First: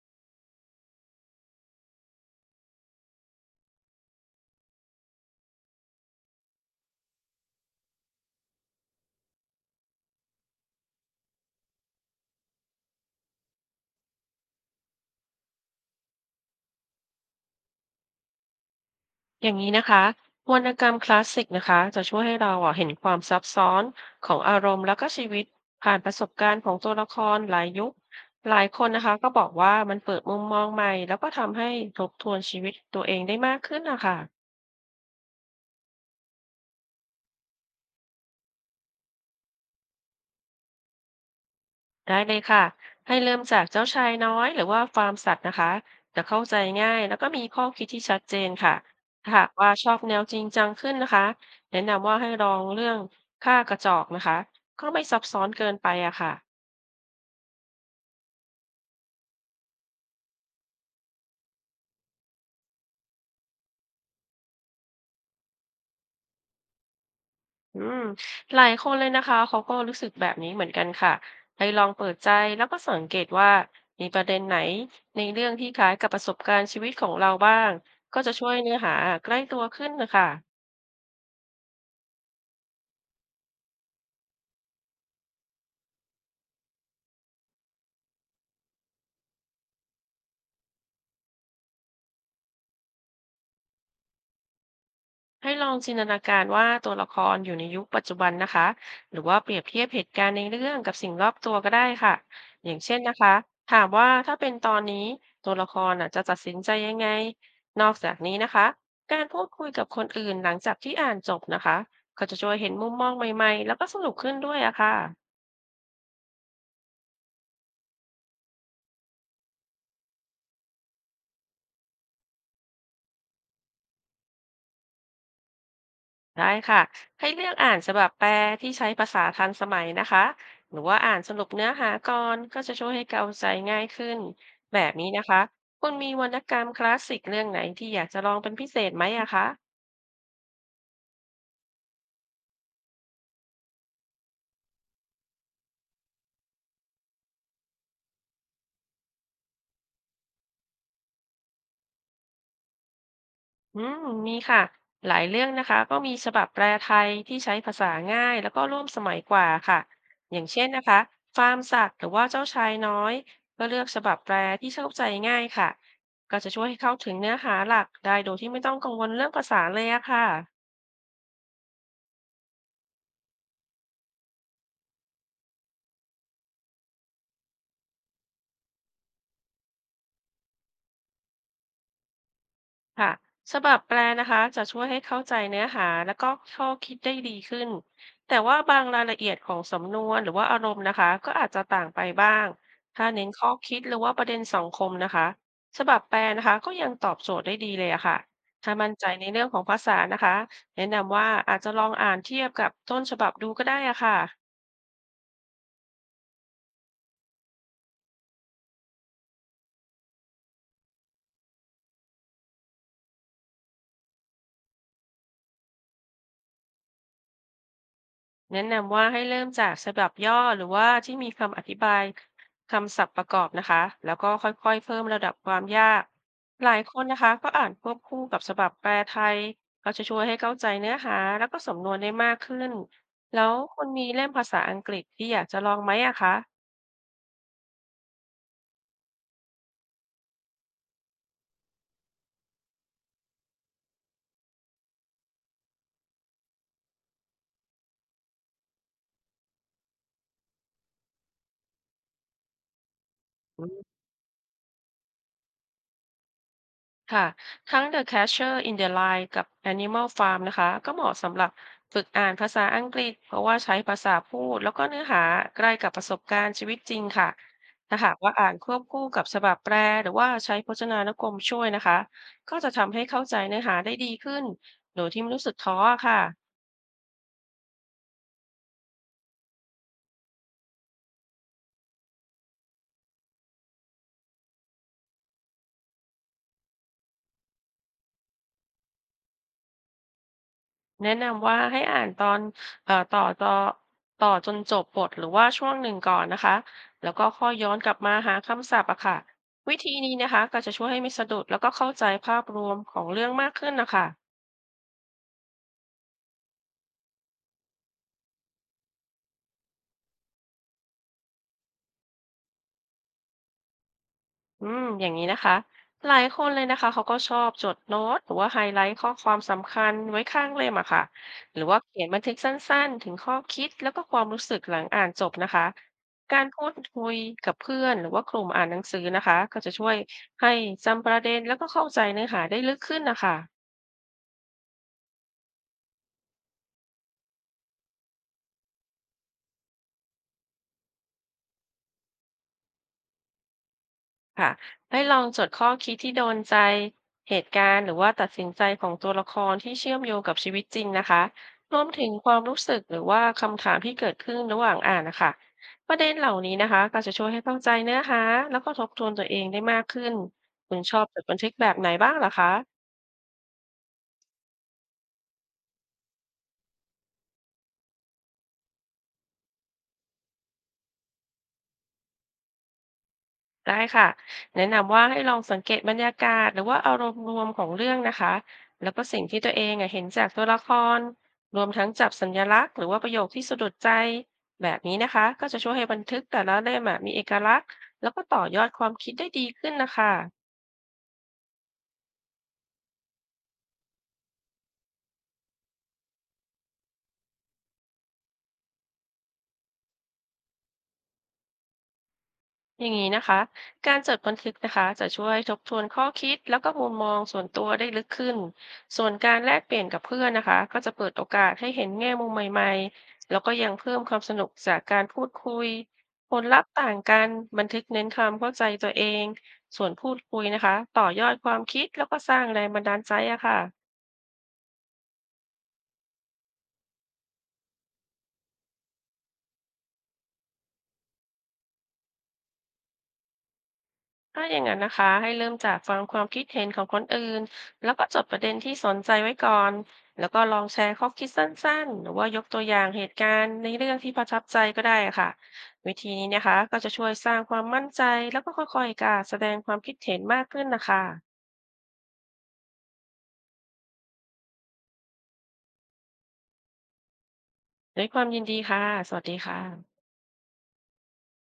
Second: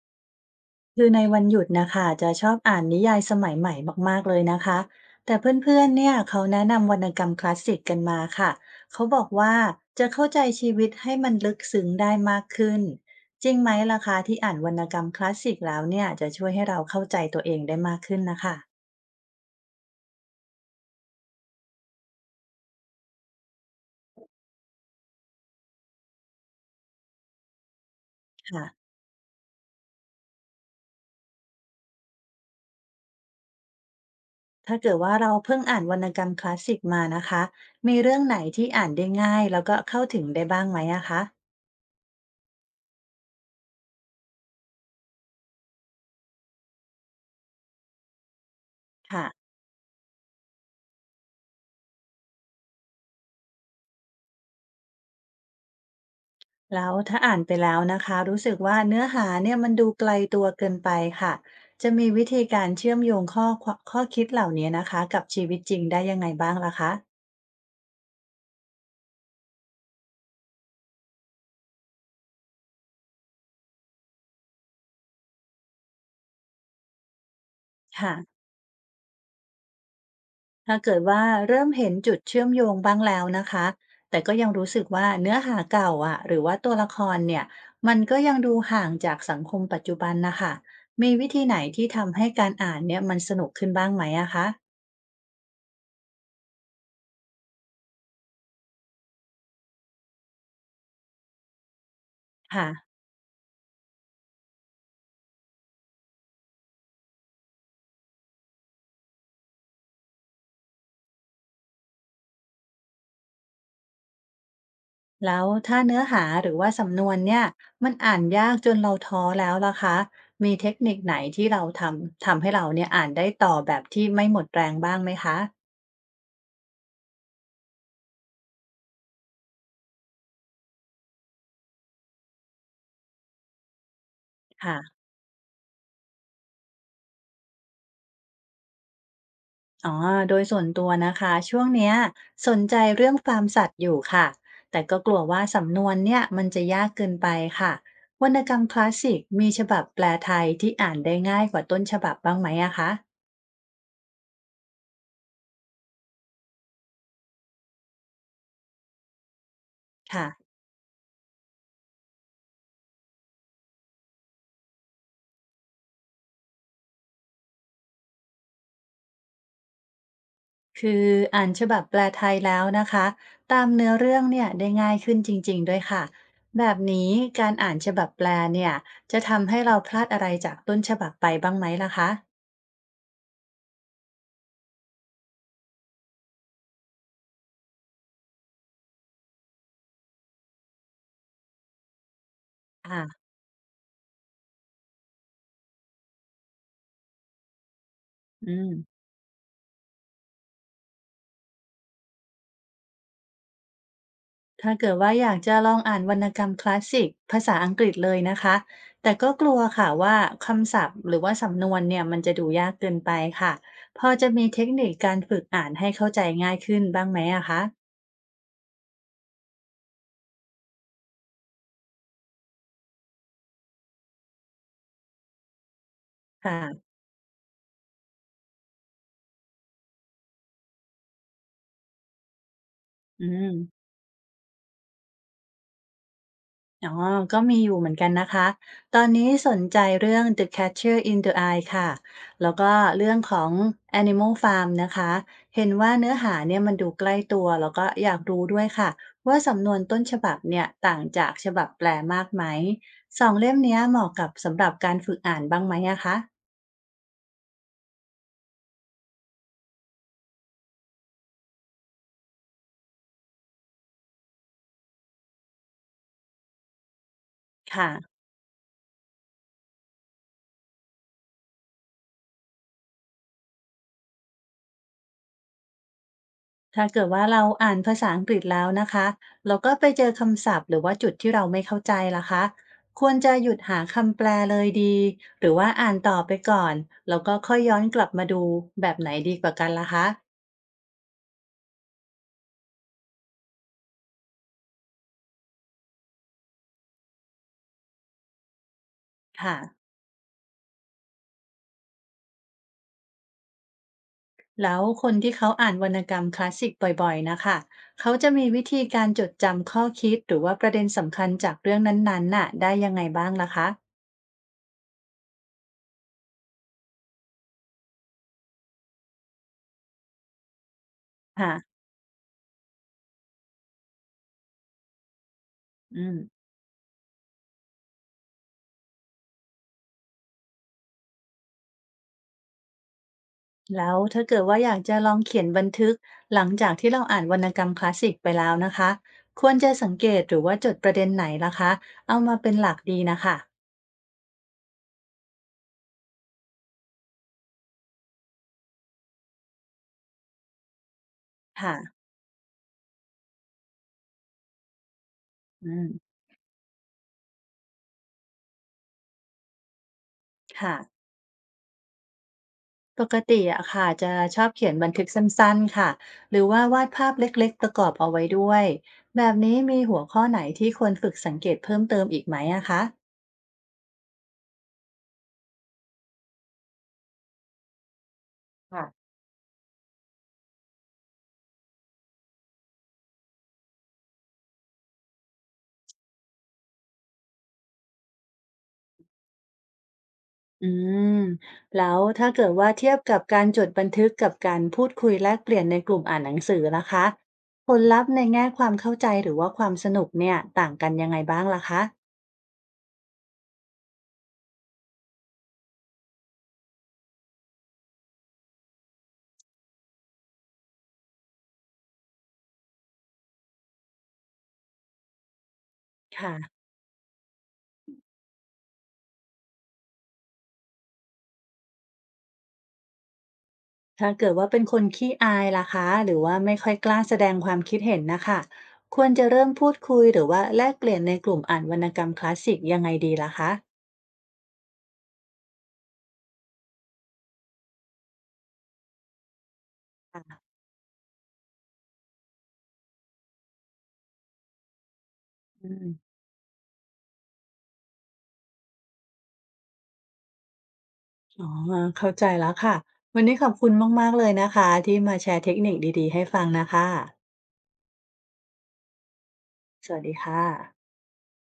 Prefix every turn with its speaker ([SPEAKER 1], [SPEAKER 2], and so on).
[SPEAKER 1] คือในวันหยุดนะคะจะชอบอ่านนิยายสมัยใหม่มากๆเลยนะคะแต่เพื่อนๆเนี่ยเขาแนะนำวรรณกรรมคลาสสิกกันมาค่ะเขาบอกว่าจะเข้าใจชีวิตให้มันลึกซึ้งได้มากขึ้นจริงไหมล่ะคะที่อ่านวรรณกรรมคลาสสิกแล้วเนี่ยจะช่วยให้เราเข้าใจตัวเองได้มากขึ้นนะคะ
[SPEAKER 2] อย่างนี้นะคะวรรณกรรมคลาสสิกนะคะจะช่วยให้เราอ่ะเห็นความซับซ้อนของอารมณ์แล้วก็ชีวิตผ่านประสบการณ์ของตัวละครหลายยุคหลา
[SPEAKER 1] ค่ะ
[SPEAKER 2] ยคนนะคะก็บอกว่ามันเปิดมุมมองใหม่แล้วก็ทำให้ทบทวนชีวิตตัวเองได้มากขึ้นนะคะ
[SPEAKER 1] ถ้าเกิดว่าเราเพิ่งอ่านวรรณกรรมคลาสสิกมานะคะมีเรื่องไหนที่อ่านได้ง่ายแล้วก็เข้าถึงได้บ้างไหมอะคะ
[SPEAKER 2] ได้เลยค่ะให้เริ่มจากเจ้าชายน้อยหรือว่าฟาร์มสัตว์นะคะจะเข้าใจง่ายแล้วก็มีข้อคิดที่ชัดเจนค่ะ
[SPEAKER 1] ค่ะ
[SPEAKER 2] ถ้าหากว่าชอบแนวจริงจังขึ้นนะคะแนะนำว่าให้ลองเรื่องฆ่ากระจอกนะคะก็ไม่ซับซ้อนเกินไปอะค่ะ
[SPEAKER 1] แล้วถ้าอ่านไปแล้วนะคะรู้สึกว่าเนื้อหาเนี่ยมันดูไกลตัวเกินไปค่ะจะมีวิธีการเชื่อมโยงข้อคิดเหล่านี้นะคะกับชีวิตจริงได้ยังไงบ้างล่ะคะ
[SPEAKER 2] อืมหลายคนเลยนะคะเขาก็รู้สึกแบบนี้เหมือนกันค่ะให้ลองเปิดใจแล้วก็สังเกตว่ามีประเด็นไหนในเรื่องที่คล้ายกับประสบการณ์ชีวิตของเราบ้าง
[SPEAKER 1] ค่ะ
[SPEAKER 2] ก็จะช่วยเนื้อหาใกล้ตัวขึ้นนะคะ
[SPEAKER 1] ถ้าเกิดว่าเริ่มเห็นจุดเชื่อมโยงบ้างแล้วนะคะแต่ก็ยังรู้สึกว่าเนื้อหาเก่าอ่ะหรือว่าตัวละครเนี่ยมันก็ยังดูห่างจากสังคมปัจจุบันนะคะมีวิธีไหนที่ทำให้การอ่านเนี่ยมันสนุกขึ้นบ้างไหมอะคะ
[SPEAKER 2] ให้ลองจินตนาการว่าตัวละครอยู่ในยุคปัจจุบันนะคะหรือว่าเปรียบเทียบเหตุการณ์ในเรื่องกับสิ่งรอบตัวก็ได้ค่ะอย่าง
[SPEAKER 1] ค่ะ
[SPEAKER 2] เช่นนะคะถามว่าถ้าเป็นตอนนี้ตัวละครน่ะจะตัดสินใจยังไงนอกจากนี้นะคะการพูดคุยกับคนอื่นหลังจากที่อ่านจบนะคะก็จะช่วยเห็นมุมมองใหม่ๆแล้วก็สนุกขึ้นด้วยอะค่ะ
[SPEAKER 1] แล้วถ้าเนื้อหาหรือว่าสำนวนเนี่ยมันอ่านยากจนเราท้อแล้วล่ะคะมีเทคนิคไหนที่เราทำให้เราเนี่ยอ่านได้ต่อแบบที่ไม่หมดแรงบ้างไหมคะ
[SPEAKER 2] ได้ค่ะให้เลือกอ่านฉบับแปลที่ใช้ภาษาทันสมัยนะคะหรือว่าอ่านสรุปเนื้อหาก่อนก็จะช่วยให้เข้าใจง่ายขึ้นแบบ
[SPEAKER 1] ค่ะ
[SPEAKER 2] นี้นะคะคุณมีวรรณกรรมคลาสสิกเรื่องไหนที่อยากจะลองเป็นพิเศษไหมอะคะ
[SPEAKER 1] อ๋อโดยส่วนตัวนะคะช่วงเนี้ยสนใจเรื่องฟาร์มสัตว์อยู่ค่ะแต่ก็กลัวว่าสำนวนเนี่ยมันจะยากเกินไปค่ะวรรณกรรมคลาสสิกมีฉบับแปลไทยที่อ่านได้ง่ายกว่าต้นฉบับบ้างไหมอะคะ
[SPEAKER 2] อืมมีค่ะหลายเรื่องนะคะก็มีฉบับแปลไทยที่ใช้ภาษาง่ายแล้วก็ร่วมสมัยกว่าค่ะ
[SPEAKER 1] ค่ะ
[SPEAKER 2] อย่างเช่นนะคะฟาร์มสัตว์หรือว่าเจ้าชายน้อยก็เลือกฉบับแปลที่เข้าใจง่ายค่ะก็จะช่วยให้เข้าถึงเนื้อหาหลักได้โดยที่ไม่ต้องกังวลเรื่องภาษาเลยอะค่ะ
[SPEAKER 1] คืออ่านฉบับแปลไทยแล้วนะคะตามเนื้อเรื่องเนี่ยได้ง่ายขึ้นจริงๆด้วยค่ะแบบนี้การอ่านฉบับแปลเนี่ยจะทำให้เราพลาดอะไรจากต้นฉบับไปบ้างไหมล่ะคะ
[SPEAKER 2] ค่ะฉบับแปลนะคะจะช่วยให้เข้าใจเนื้อหาและก็ข้อคิดได้ดีขึ้น แต่ว่าบางรายละเอียดของสำนวนหรือว่าอารมณ์นะคะก็อาจจะต่างไปบ้าง
[SPEAKER 1] อ่า
[SPEAKER 2] ถ้าเน้นข้อคิดหรือว่าประเด็นสังคมนะคะฉบับแปลนะคะก็ยังตอบโจทย์ได้ดีเลยอะค่ะ
[SPEAKER 1] อื
[SPEAKER 2] ถ้ามั่น
[SPEAKER 1] ม
[SPEAKER 2] ใจในเรื่องของภาษานะคะแนะนำว่าอาจจะลองอ่านเทียบกับต้นฉบับดูก็ได้อะค่ะ
[SPEAKER 1] ถ้าเกิดว่าอยากจะลองอ่านวรรณกรรมคลาสสิกภาษาอังกฤษเลยนะคะแต่ก็กลัวค่ะว่าคำศัพท์หรือว่าสำนวนเนี่ยมันจะดูยากเกินไปค่ะพอจะมีเทคนิคการฝึกอ่านให้เข้าใจง่ายขึ้นบ้างไหมอะคะ
[SPEAKER 2] แนะนำว่าให้เริ่มจากฉบับย่อหรือว่าที่มีคำอธิบายคำศัพท์ประกอบนะคะแล้วก็ค่อยๆเพิ่มระดับความยากหลายค
[SPEAKER 1] ค่ะ
[SPEAKER 2] นนะคะก็อ่านควบคู่กับฉบับแปลไทยก็จะช่วยให้เข้าใจเนื้อหาแล้วก็สำนวนได้มากขึ้น
[SPEAKER 1] อื
[SPEAKER 2] แล้วคุ
[SPEAKER 1] ม
[SPEAKER 2] ณมีเล่มภาษาอังกฤษที่อยากจะลองไหมอะคะ
[SPEAKER 1] อ๋อก็มีอยู่เหมือนกันนะคะ ตอนนี้สนใจเรื่อง The Catcher in the Rye ค่ะ แล้วก็เรื่องของ Animal Farm นะคะ เห็นว่าเนื้อหาเนี่ยมันดูใกล้ตัว แล้วก็อยากรู้ด้วยค่ะ ว่าสำนวนต้นฉบับเนี่ยต่างจากฉบับแปลมากไหม สองเล่มเนี้ยเหมาะกับสำหรับการฝึกอ่านบ้างไหมอะคะ
[SPEAKER 2] ค่ะ ทั้ง The Catcher in the Rye กับ Animal Farm นะคะ ก็เหมาะสำหรับฝึกอ่านภาษาอังกฤษ เพราะว่าใช้ภาษาพูดแล้วก็เนื้อหาใกล้กับประสบการณ์ชีวิตจริงค่ะ
[SPEAKER 1] ค่ะ
[SPEAKER 2] ถ้าหากว่าอ่านควบคู่กับฉบับแปลหรือว่าใช้พจนานุกรมช่วยนะคะ ก็จะทำให้เข้าใจเนื้อหาได้ดีขึ้นโดยที่ไม่รู้สึกท้อค่ะ
[SPEAKER 1] ถ้าเกิดว่าเราอ่านภาษาอังกฤษแล้วนะคะเราก็ไปเจอคำศัพท์หรือว่าจุดที่เราไม่เข้าใจล่ะคะควรจะหยุดหาคำแปลเลยดีหรือว่าอ่านต่อไปก่อนแล้วก็ค่อยย้อนกลับมาดูแบบไหนดีกว่ากันล่ะคะ
[SPEAKER 2] แนะนำว่าให้อ่านตอนเอ่อต่อจอต่อจนจบบทหรือว่าช่วงหนึ่งก่อนนะคะแล้วก็ค่อยย้อนกลับมาหาคำศัพท์อะค่ะ
[SPEAKER 1] ค่ะ
[SPEAKER 2] วิธีนี้นะคะก็จะช่วยให้ไม่สะดุดแล้วก็เข้าใจภาพรวมของเรื่องมากขึ้นนะคะ
[SPEAKER 1] แล้วคนที่เขาอ่านวรรณกรรมคลาสสิกบ่อยๆนะคะเขาจะมีวิธีการจดจำข้อคิดหรือว่าประเด็นสำคัญจากเรื่องนั้นๆน่ะได้ยังไงบ้างล่ะคะ
[SPEAKER 2] อย่างนี้นะคะหลายคนเลยนะคะเขาก็ชอบจดโน้ตหรือว่าไฮไลท์ข้อความสำคัญไว้ข้างเล่มอะค่ะ
[SPEAKER 1] ค่ะ
[SPEAKER 2] หรือว่าเขียนบันทึกสั้นๆถึงข้อคิดแล้วก็ความรู้สึกหลังอ่านจบนะคะ
[SPEAKER 1] อืม
[SPEAKER 2] การพูดคุยกับเพื่อนหรือว่ากลุ่มอ่านหนังสือนะคะก็จะช่วยให้จำประเด็นแล้วก็เข้าใจเนื้อหาได้ลึกขึ้นนะคะ
[SPEAKER 1] แล้วถ้าเกิดว่าอยากจะลองเขียนบันทึกหลังจากที่เราอ่านวรรณกรรมคลาสสิกไปแล้วนะคะควรจะสังเกตหรือว่าจดประเด็นไหนล่ะคะเอามาเป็นหลักดีนะคะ
[SPEAKER 2] ค่ะให้ลองจดข้อคิดที่โดนใจเหตุการณ์หรือว่าตัดสินใจของตัวละครที่เชื่อมโยงกับชีวิตจริงนะคะร
[SPEAKER 1] ค่ะ
[SPEAKER 2] วมถึงความรู้สึกหรือว่าคำถามที่เกิดขึ้นระหว่างอ่านนะคะ
[SPEAKER 1] อื
[SPEAKER 2] ประเด็
[SPEAKER 1] ม
[SPEAKER 2] นเหล่านี้นะคะก็จะช่วยให้เข้าใจเนื้อหาแล้วก็ทบทวนตัวเองได้มากขึ้นคุ
[SPEAKER 1] ค่ะ
[SPEAKER 2] ณชอบจดบันทึกแบบไหนบ้างเหรอคะ
[SPEAKER 1] ปกติอะค่ะจะชอบเขียนบันทึกสั้นๆค่ะหรือว่าวาดภาพเล็กๆประกอบเอาไว้ด้วยแบบนี้มีหัวข้อไหนที่ควรฝึกสังเกตเพิ่มเติมอีกไหมอะคะ
[SPEAKER 2] ได้ค่ะแนะนำว่าให้ลองสังเกตบรรยากาศหรือว่าอารมณ์รวมของเรื่องนะคะแล้วก็สิ่งที่ตัวเองอะเห็นจากตัวละครรวมทั้งจับสัญลักษณ์หรือว่าประโยคที่สะดุดใจแบบนี้นะคะก็จะช่วยให้บันทึกแต่ละเล่มอะมีเอกลักษณ์แล้วก็ต่อยอดความคิดได้ดีขึ้นนะคะ
[SPEAKER 1] อืมแล้วถ้าเกิดว่าเทียบกับการจดบันทึกกับการพูดคุยแลกเปลี่ยนในกลุ่มอ่านหนังสือล่ะคะผลลัพธ์ในแง่ความเข้าใจหรือว่าความสนุกเนี่ยต่างกันยังไงบ้างล่ะคะ
[SPEAKER 2] อย่างนี้นะคะ การจดบันทึกนะคะจะช่วยทบทวนข้อคิดแล้วก็มุมมองส่วนตัวได้ลึกขึ้นส่วนการแลกเปลี่ยนกับเพื่อนนะคะก็จะเปิดโอกาสให้เห็นแง่มุมใหม่ๆแล้วก็ยังเพิ่มความสนุกจากการพูดคุยผลลั
[SPEAKER 1] ค่ะ
[SPEAKER 2] พธ์ต่างกันบันทึกเน้นความเข้าใจตัวเอง ส่วนพูดคุยนะคะต่อยอดความคิดแล้วก็สร้างแรงบันดาลใจอะค่ะ
[SPEAKER 1] ถ้าเกิดว่าเป็นคนขี้อายล่ะคะหรือว่าไม่ค่อยกล้าแสดงความคิดเห็นนะคะควรจะเริ่มพูดคุยหรือว่าแลกเปลี่ยนในกลุ่มอ่านวรรณกรรมคลาสสิกยังไงดีล่ะคะ
[SPEAKER 2] ถ้าอย่างนั้นนะคะให้เริ่มจากฟังความคิดเห็นของคนอื่นแล้วก็จดประเด็นที่สนใจไว้ก่อนแล้วก็
[SPEAKER 1] ค่ะ
[SPEAKER 2] ลองแชร์ข้อคิดสั้นๆหรือว่ายกตัวอย่างเหตุการณ์ในเรื่องที่ประทับใจก็ได้ค่ะ
[SPEAKER 1] อืม
[SPEAKER 2] วิธีนี้นะคะก็จะช่วยสร้างความมั่นใจแล้วก็ค่อยๆกล้าแสดงความคิดเห็นมากขึ้นนะคะ
[SPEAKER 1] อ๋อเข้าใจแล้วค่ะวันนี้ขอบคุณมากๆเลยนะคะที่มาแชร์เทคนิคดีๆให้ฟังนะคะ
[SPEAKER 2] ด้วยความยินดีค่ะสวัสดีค่ะ
[SPEAKER 1] สวัสดีค่ะ